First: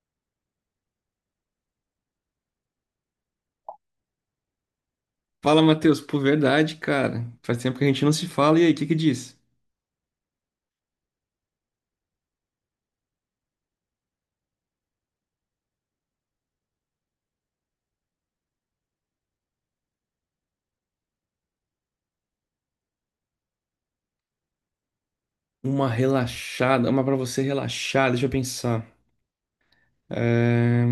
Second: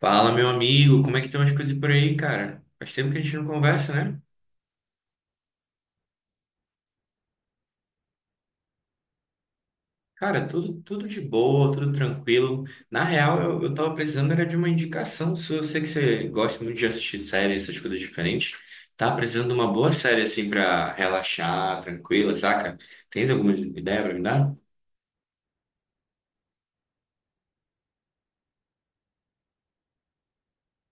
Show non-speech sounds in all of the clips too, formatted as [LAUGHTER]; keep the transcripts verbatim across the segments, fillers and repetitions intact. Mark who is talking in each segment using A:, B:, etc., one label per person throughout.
A: Fala, meu amigo, como é que estão as coisas por aí, cara? Faz tempo que a gente não conversa, né?
B: Fala, Matheus. Pô, verdade, cara. Faz tempo que a gente não se fala. E aí, o que que diz?
A: Cara, tudo, tudo de boa, tudo tranquilo. Na real, eu, eu tava precisando era de uma indicação sua. Eu sei que você gosta muito de assistir séries, essas coisas diferentes. Tava precisando de uma boa série, assim, pra relaxar, tranquila, saca? Tens alguma ideia pra me dar?
B: Uma relaxada, uma pra você relaxar. Deixa eu pensar. É,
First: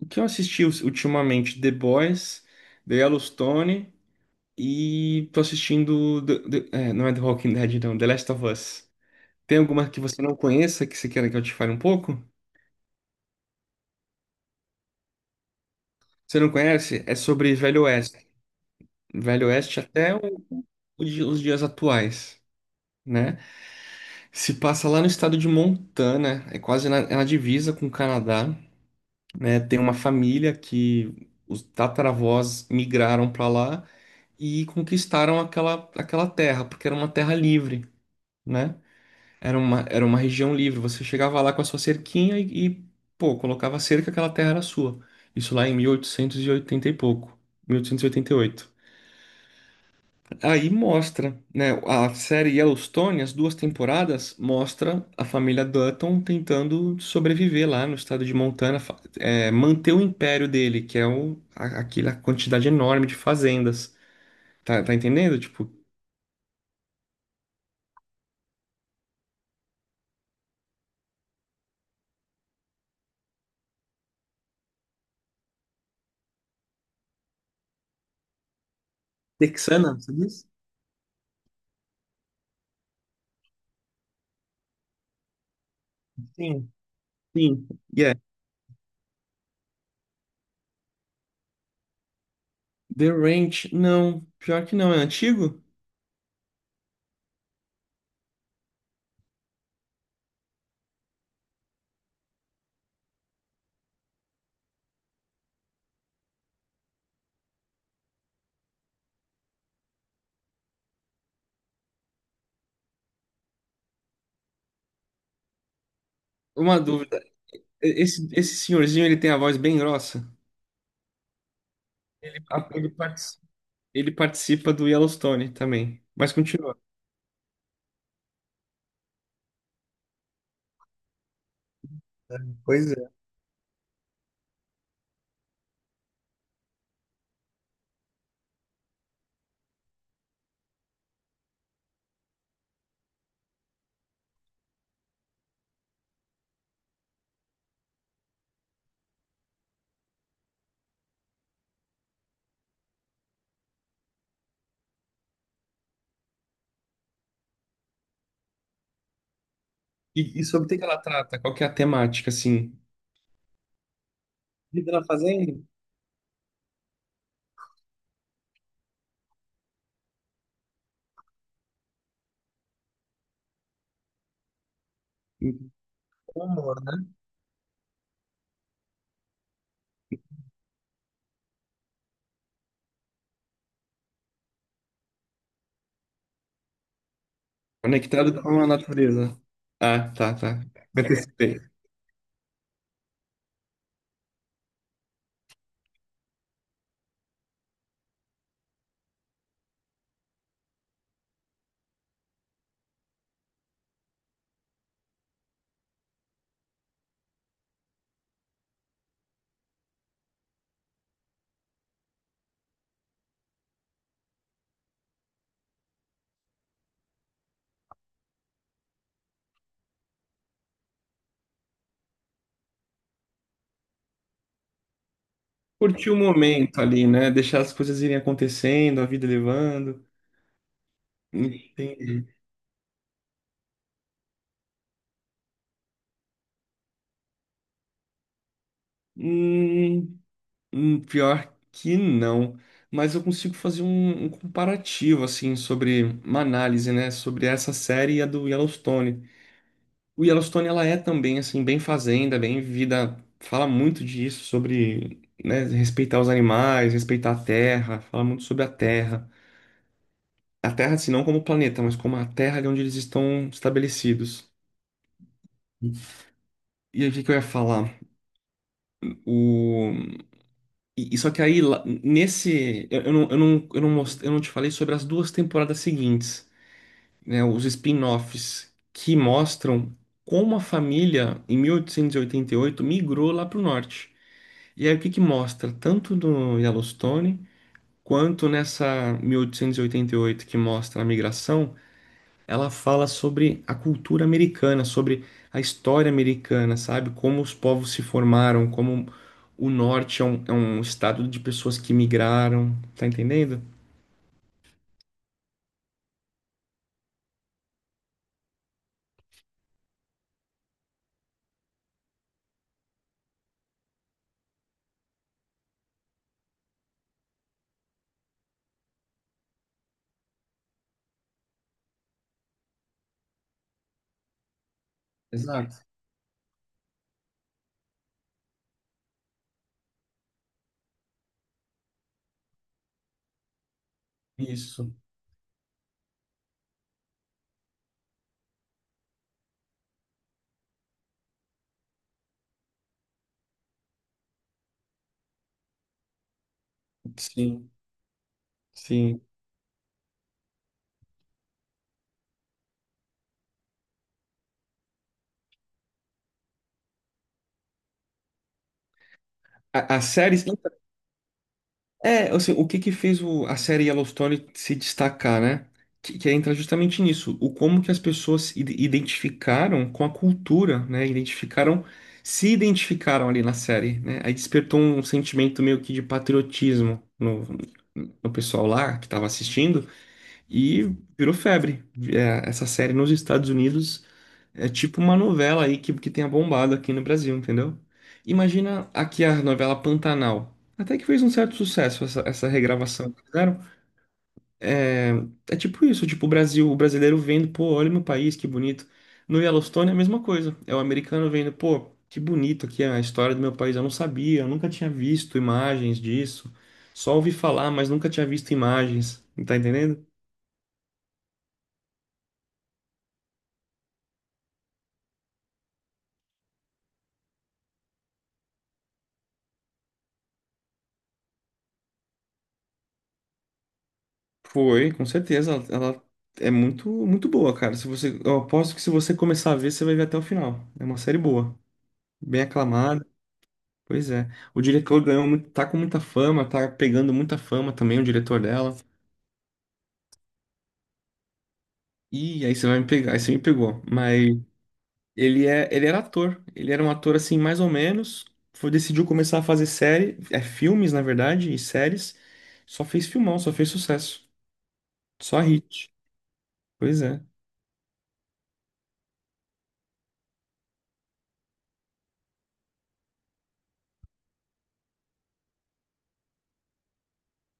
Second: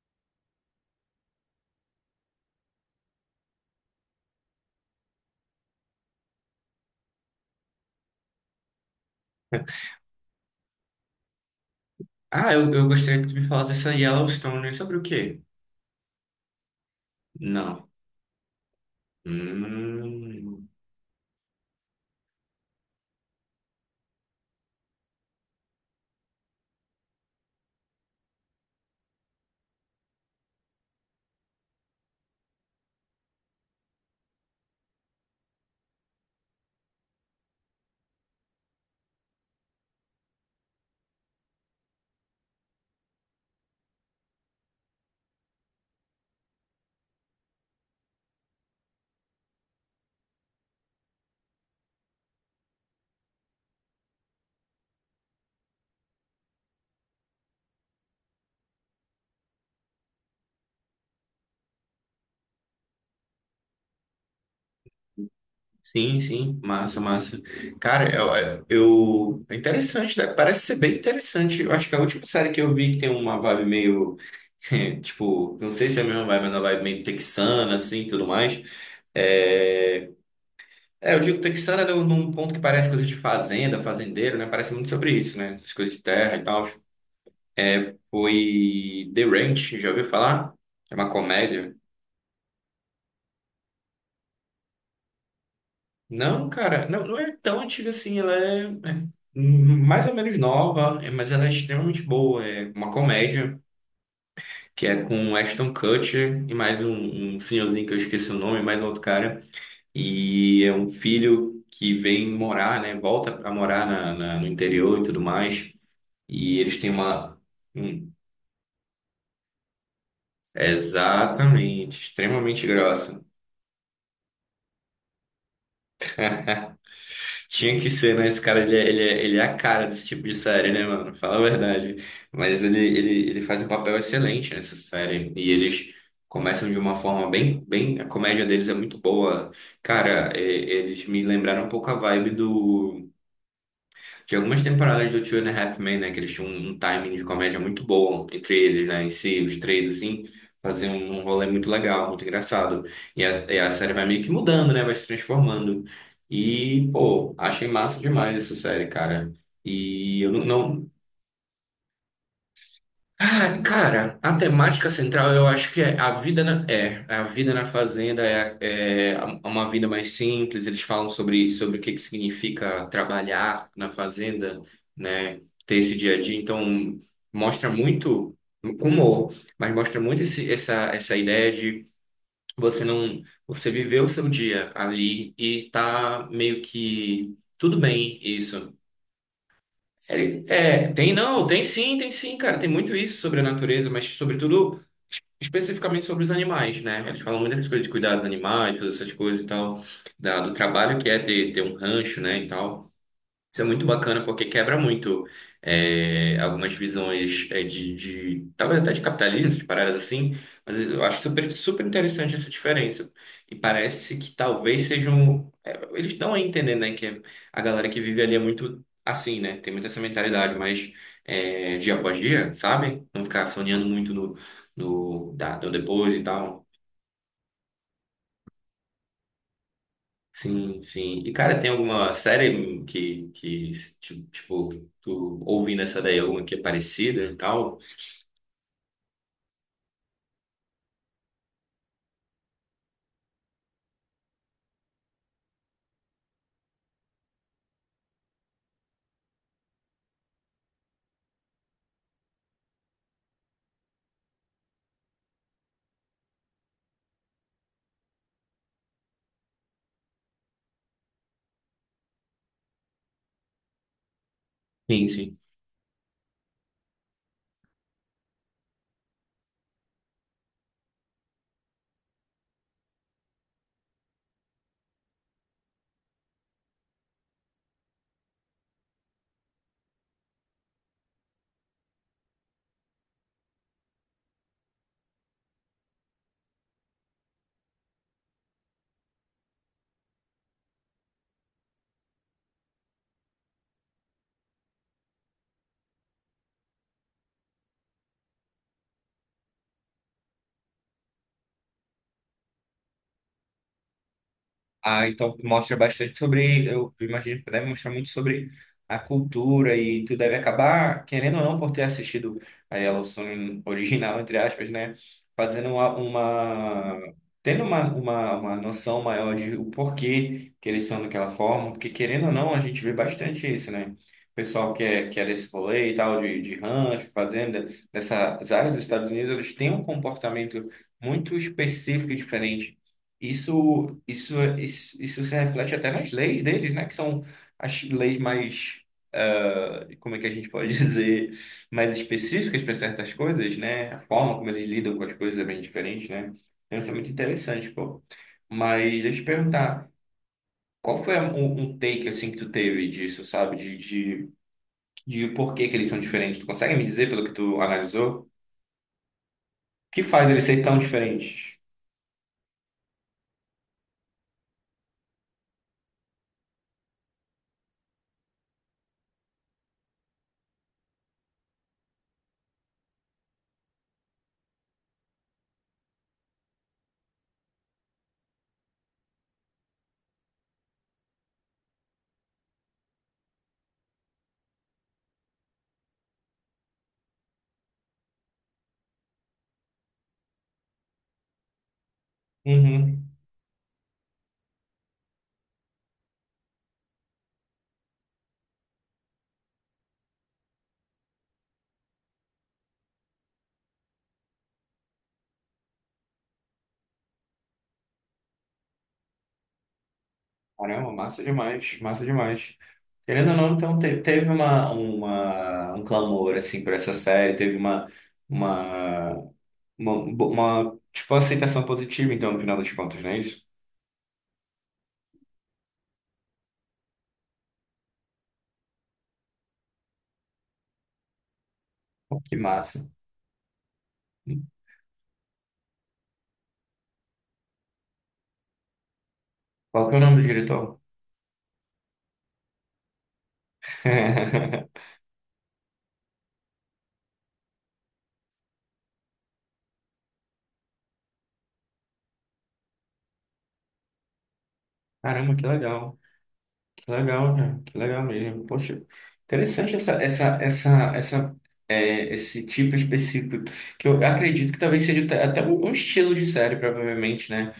B: O que eu assisti us- ultimamente? The Boys, The Yellowstone e tô assistindo... The- The- é, não é The Walking Dead, não. The Last of Us. Tem alguma que você não conheça que você queira que eu te fale um pouco?
A: Ah, eu, eu gostaria que tu me falasse essa Yellowstone, né? Sobre o quê?
B: Você não conhece? É sobre Velho
A: Não.
B: Oeste. Velho Oeste até o-
A: Hum.
B: o di- os dias atuais, né? Se passa lá no estado de Montana, é quase na, é na divisa com o Canadá, né? Tem uma família que os tataravós migraram para lá e conquistaram aquela, aquela terra, porque era uma terra livre, né? Era uma, era uma região livre. Você chegava lá com a sua cerquinha e, e, pô, colocava a cerca, aquela terra era sua. Isso lá em mil oitocentos e oitenta e pouco, mil oitocentos e e oitenta e oito. Aí mostra, né? A série Yellowstone, as duas temporadas, mostra a família Dutton tentando sobreviver lá no estado de Montana, fa- é, manter o império dele, que é o, a- aquela quantidade enorme de fazendas. Tá, tá entendendo? Tipo,
A: Sim, sim, massa, massa. Cara, eu, é, eu- é interessante, né? Parece ser bem interessante. Eu acho que a última série que eu vi que tem uma vibe meio, [LAUGHS] tipo, não sei se é a mesma vibe, mas é uma vibe meio texana, assim, tudo mais.
B: texana,
A: É,
B: você diz?
A: é eu digo texana num num ponto que parece coisa de fazenda, fazendeiro, né? Parece muito sobre isso, né? Essas coisas de terra e tal.
B: Sim. Sim. Yeah.
A: Foi The Ranch, já ouviu falar? É uma comédia.
B: The Ranch, não. Pior que não, é antigo?
A: Não, cara, não, não é tão antiga assim, ela é, é mais ou menos nova, é, mas ela é extremamente boa. É uma comédia que é com Ashton Kutcher e mais um, um senhorzinho que eu esqueci o nome, mais um outro cara. E é um filho que vem morar, né? Volta a morar na, na- no interior e tudo mais. E eles
B: Uma
A: têm
B: dúvida.
A: uma.
B: e-
A: Hum,
B: Esse, esse senhorzinho, ele tem a voz bem grossa.
A: exatamente,
B: Ele,
A: extremamente
B: ele
A: grossa.
B: partici- ele participa do Yellowstone também. Mas
A: [LAUGHS]
B: continua.
A: Tinha que ser, né? Esse cara, ele é, ele é, ele é a cara desse tipo de série, né, mano? Fala a verdade. Mas ele,
B: Pois.
A: ele, ele faz um papel excelente nessa série. E eles começam de uma forma bem, bem... A comédia deles é muito boa. Cara, e- eles me lembraram um pouco a vibe do... Tinha algumas temporadas do Two and a Half Men, né? Que eles tinham um timing de comédia muito bom entre eles, né? Em si, os três, assim, faziam um rolê muito legal, muito engraçado. E a, e a série vai meio que mudando, né? Vai se transformando. E, pô, achei massa demais essa série, cara. E eu
B: E,
A: não,
B: e sobre o que que
A: não,
B: ela trata? Qual que é a temática, assim?
A: ah, cara, a temática
B: Vida na
A: central eu
B: fazenda,
A: acho que é a vida na, é, a vida na fazenda é, é uma vida mais simples. Eles falam sobre, sobre o que que significa trabalhar na fazenda, né? Ter esse dia a dia.
B: humor,
A: Então,
B: né?
A: mostra muito com humor, mas mostra muito esse, essa, essa ideia de você não, você viver o seu dia ali e tá meio que tudo bem
B: Conectado com a
A: isso.
B: natureza. Ah, tá,
A: Ele-
B: tá.
A: É,
B: Me
A: tem não,
B: antecipei.
A: tem sim, tem sim, cara. Tem muito isso sobre a natureza, mas sobretudo es- especificamente sobre os animais, né? Eles falam muitas coisas de cuidar dos animais, todas essas coisas e tal, da- do trabalho que é ter, ter um rancho, né, e tal. Isso é muito bacana porque quebra muito é, algumas visões é, de, de- talvez até de capitalismo, de paradas assim, mas eu acho super, super interessante essa diferença. E parece que talvez sejam. É, eles estão a entender, né? Que a galera que vive ali é muito assim, né? Tem muito essa mentalidade, mas é, dia após dia, sabe? Não ficar sonhando muito no, no, da, do
B: Curtir
A: depois
B: o
A: e tal.
B: momento ali, né? Deixar as coisas irem acontecendo, a vida levando.
A: Sim, sim. E, cara, tem alguma
B: Entendi.
A: série que, que tipo, tipo, tu ouvindo essa daí, alguma que é parecida e tal?
B: Hum, hum, pior que não. Mas eu consigo fazer um, um comparativo, assim, sobre uma análise, né? Sobre essa série e a do Yellowstone. O Yellowstone, ela é também, assim, bem fazenda, bem vida. Fala muito disso, sobre, né, respeitar os animais, respeitar a terra, fala muito sobre a terra. A terra, assim, não como planeta, mas como a terra de onde eles estão estabelecidos.
A: Sim, sim.
B: E aí, o que que eu ia falar? O... E, e só que aí, lá- nesse. Eu, eu não, eu, não, eu, não most- eu não te falei sobre as duas temporadas seguintes, né? Os spin-offs que mostram como a família, em mil oitocentos e oitenta e oito, migrou lá para o norte. E aí o que que mostra? Tanto no Yellowstone quanto nessa mil oitocentos e oitenta e oito que mostra a migração, ela fala sobre a cultura americana, sobre a história americana, sabe? Como os povos se formaram, como o norte é um, é um estado de pessoas que migraram, tá entendendo?
A: Ah, então mostra bastante sobre, eu imagino que deve mostrar muito sobre a cultura e tu deve acabar, querendo ou não, por ter assistido a Yellowstone [LAUGHS] original, entre aspas, né? Fazendo uma, uma- tendo uma, uma, uma noção maior de o porquê que eles são daquela forma, porque querendo ou não, a gente vê bastante isso, né? O pessoal que é, que é desse
B: Exato.
A: rolê e tal, de, de rancho, fazenda, dessas áreas dos Estados Unidos, eles têm um comportamento muito específico e diferente. Isso, isso, é-
B: Isso,
A: isso, isso se reflete até nas leis deles, né? Que são as leis mais, ah, como é que a gente pode [LAUGHS] dizer, mais específicas para certas coisas, né? A forma como eles lidam com as coisas é bem diferente, né? Então, isso é muito interessante,
B: sim,
A: pô. Mas deixa eu
B: sim.
A: te perguntar, qual foi a- um, um take, assim, que tu teve disso, sabe? De, de, de por que que eles são diferentes? Tu consegue me dizer, pelo que tu analisou, o
B: A-
A: que
B: As
A: faz eles
B: séries.
A: serem tão diferentes?
B: É, assim, o que que fez o- a série Yellowstone se destacar, né? Que, que entra justamente nisso, o como que as pessoas se ide- identificaram com a cultura, né? Identificaram, se identificaram ali na série, né? Aí despertou um sentimento meio que de patriotismo no, no pessoal lá que estava assistindo e virou febre. É, essa série nos Estados Unidos é tipo uma novela aí que, que tenha bombado aqui no Brasil, entendeu? Imagina aqui a novela Pantanal. Até que fez um certo sucesso essa, essa regravação
A: Uhum.
B: que fizeram. É, é tipo isso, tipo o Brasil, o brasileiro vendo, pô, olha meu país, que bonito. No Yellowstone é a mesma coisa. É o americano vendo, pô, que bonito aqui a história do meu país. Eu não sabia, eu nunca tinha visto imagens disso. Só ouvi falar, mas nunca tinha visto imagens. Tá entendendo?
A: Caramba, massa demais, massa demais. Querendo ou não, então te- teve uma, uma, um clamor assim por essa série, teve uma, uma, uma, uma, tipo aceitação positiva, então, no final das contas, não é isso?
B: Foi, com certeza. Ela, ela é muito, muito boa, cara. Se você, eu aposto que se você começar a ver, você vai ver até o final. É uma série boa,
A: Pô, que
B: bem
A: massa.
B: aclamada. Pois é. O diretor ganhou muito, tá com muita fama, tá pegando muita fama também, o diretor dela.
A: Qual que é o nome do diretor?
B: E aí você vai me pegar, aí você me pegou. Mas
A: [LAUGHS]
B: ele é, ele era ator. Ele era um ator assim, mais ou menos. Foi, decidiu começar a fazer série, é filmes, na verdade, e séries. Só fez filmão, só fez sucesso.
A: Caramba,
B: Só
A: que
B: hit.
A: legal. Que
B: Pois é.
A: legal, né? Que legal mesmo. Poxa, interessante essa, essa, essa, essa, é, esse tipo específico, que eu acredito que talvez seja até até um um estilo de série, provavelmente, né?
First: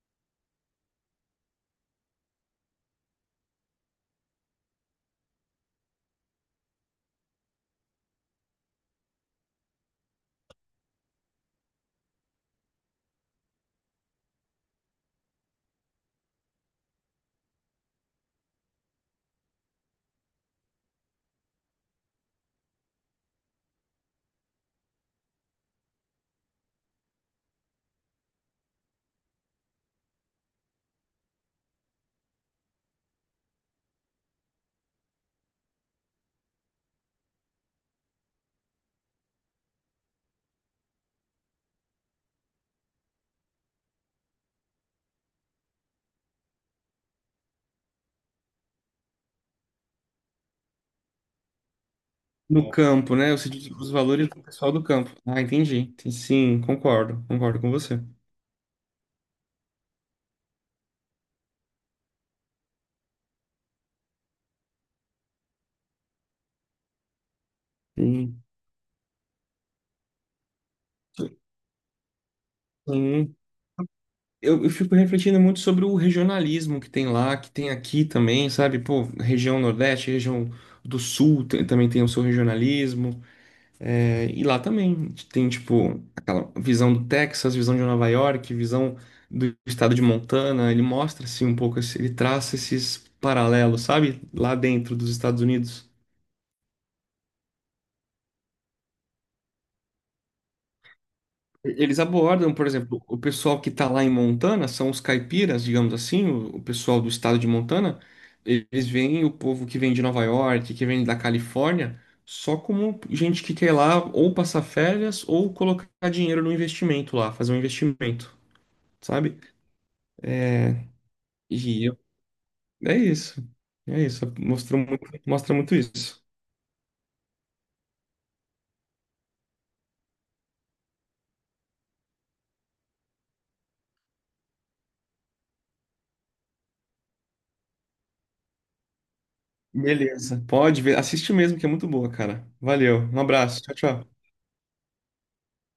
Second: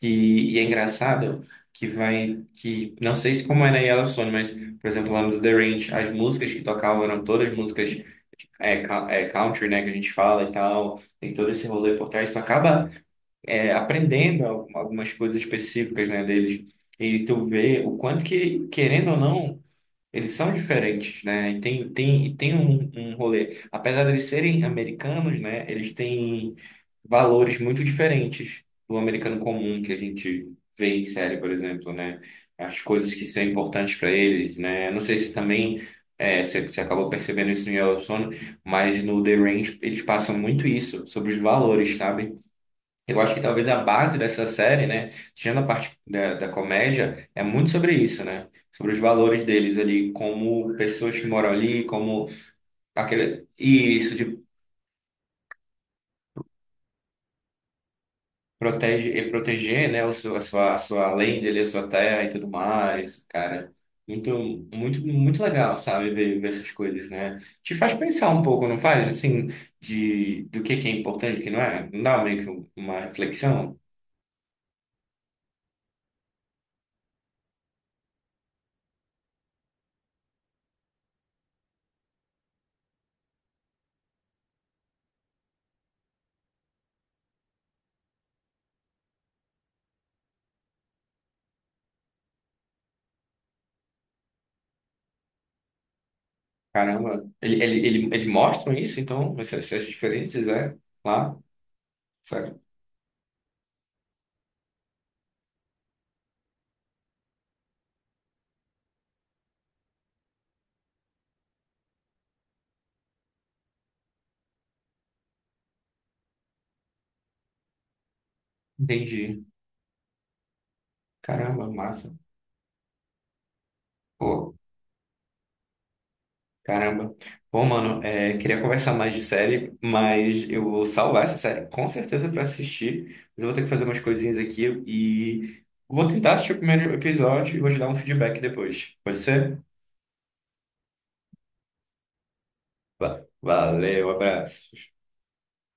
A: Que e é engraçado que vai que não sei se como é na Yellowstone, mas por exemplo lá no The Ranch as músicas que tocavam eram todas músicas é, ca- é, country, né, que a gente fala e tal, tem todo esse rolê por trás, tu acaba é, aprendendo al- algumas coisas específicas, né, deles e tu vê o quanto que querendo ou não eles são diferentes, né? E tem, tem, e tem um, um rolê. Apesar de eles serem americanos, né? Eles têm valores muito diferentes do americano comum que a gente vê em série, por exemplo, né? As coisas que são importantes para eles, né? Não sei se também é, você, você acabou percebendo isso no Yellowstone, mas no The Range eles passam muito isso sobre os valores, sabe? Eu acho que talvez a base dessa série, né, tirando a parte da, da comédia, é muito sobre isso, né? Sobre os valores deles ali, como pessoas que moram ali, como
B: No campo, né?
A: aquele,
B: Você diz os
A: e isso
B: valores do pessoal do campo. Ah, entendi. Sim, concordo. Concordo com você.
A: protege, e proteger, né, o seu, a sua, a sua lenda ali, a sua terra e tudo mais, cara. Muito, muito, muito legal, sabe, ver, ver essas coisas, né? Te faz pensar um
B: Sim.
A: pouco, não faz? Assim, de, do que que é importante, o que não é? Não dá meio que uma
B: Sim.
A: reflexão?
B: Eu, eu fico refletindo muito sobre o regionalismo que tem lá, que tem aqui também, sabe? Pô, região Nordeste, região do Sul tem- também tem o seu regionalismo. É, e lá também tem, tipo, aquela visão do Texas, visão de Nova York, visão do estado de Montana. Ele mostra, assim, um pouco, esse- ele traça esses paralelos, sabe? Lá dentro dos Estados Unidos.
A: Caramba, ele, ele, ele, eles mostram isso, então, essas, essas diferenças, é? Lá,
B: Eles
A: sabe?
B: abordam, por exemplo, o pessoal que está lá em Montana, são os caipiras, digamos assim, o, o pessoal do estado de Montana, eles veem o povo que vem de Nova York, que vem da Califórnia, só como gente que quer lá ou passar férias ou colocar dinheiro no investimento lá, fazer um investimento, sabe?
A: Entendi. Caramba,
B: E eu-
A: massa.
B: é isso, é isso,
A: Pô,
B: mostrou muito, mostra muito isso.
A: caramba. Pô, mano, é, queria conversar mais de série, mas eu vou salvar essa série com certeza pra assistir. Mas eu vou ter que fazer umas coisinhas aqui e vou tentar assistir o primeiro episódio e vou te dar um feedback depois. Pode ser?
B: Beleza, pode ver, assiste mesmo que é muito boa, cara. Valeu, um
A: Va-
B: abraço, tchau,
A: Valeu,
B: tchau.
A: abraço.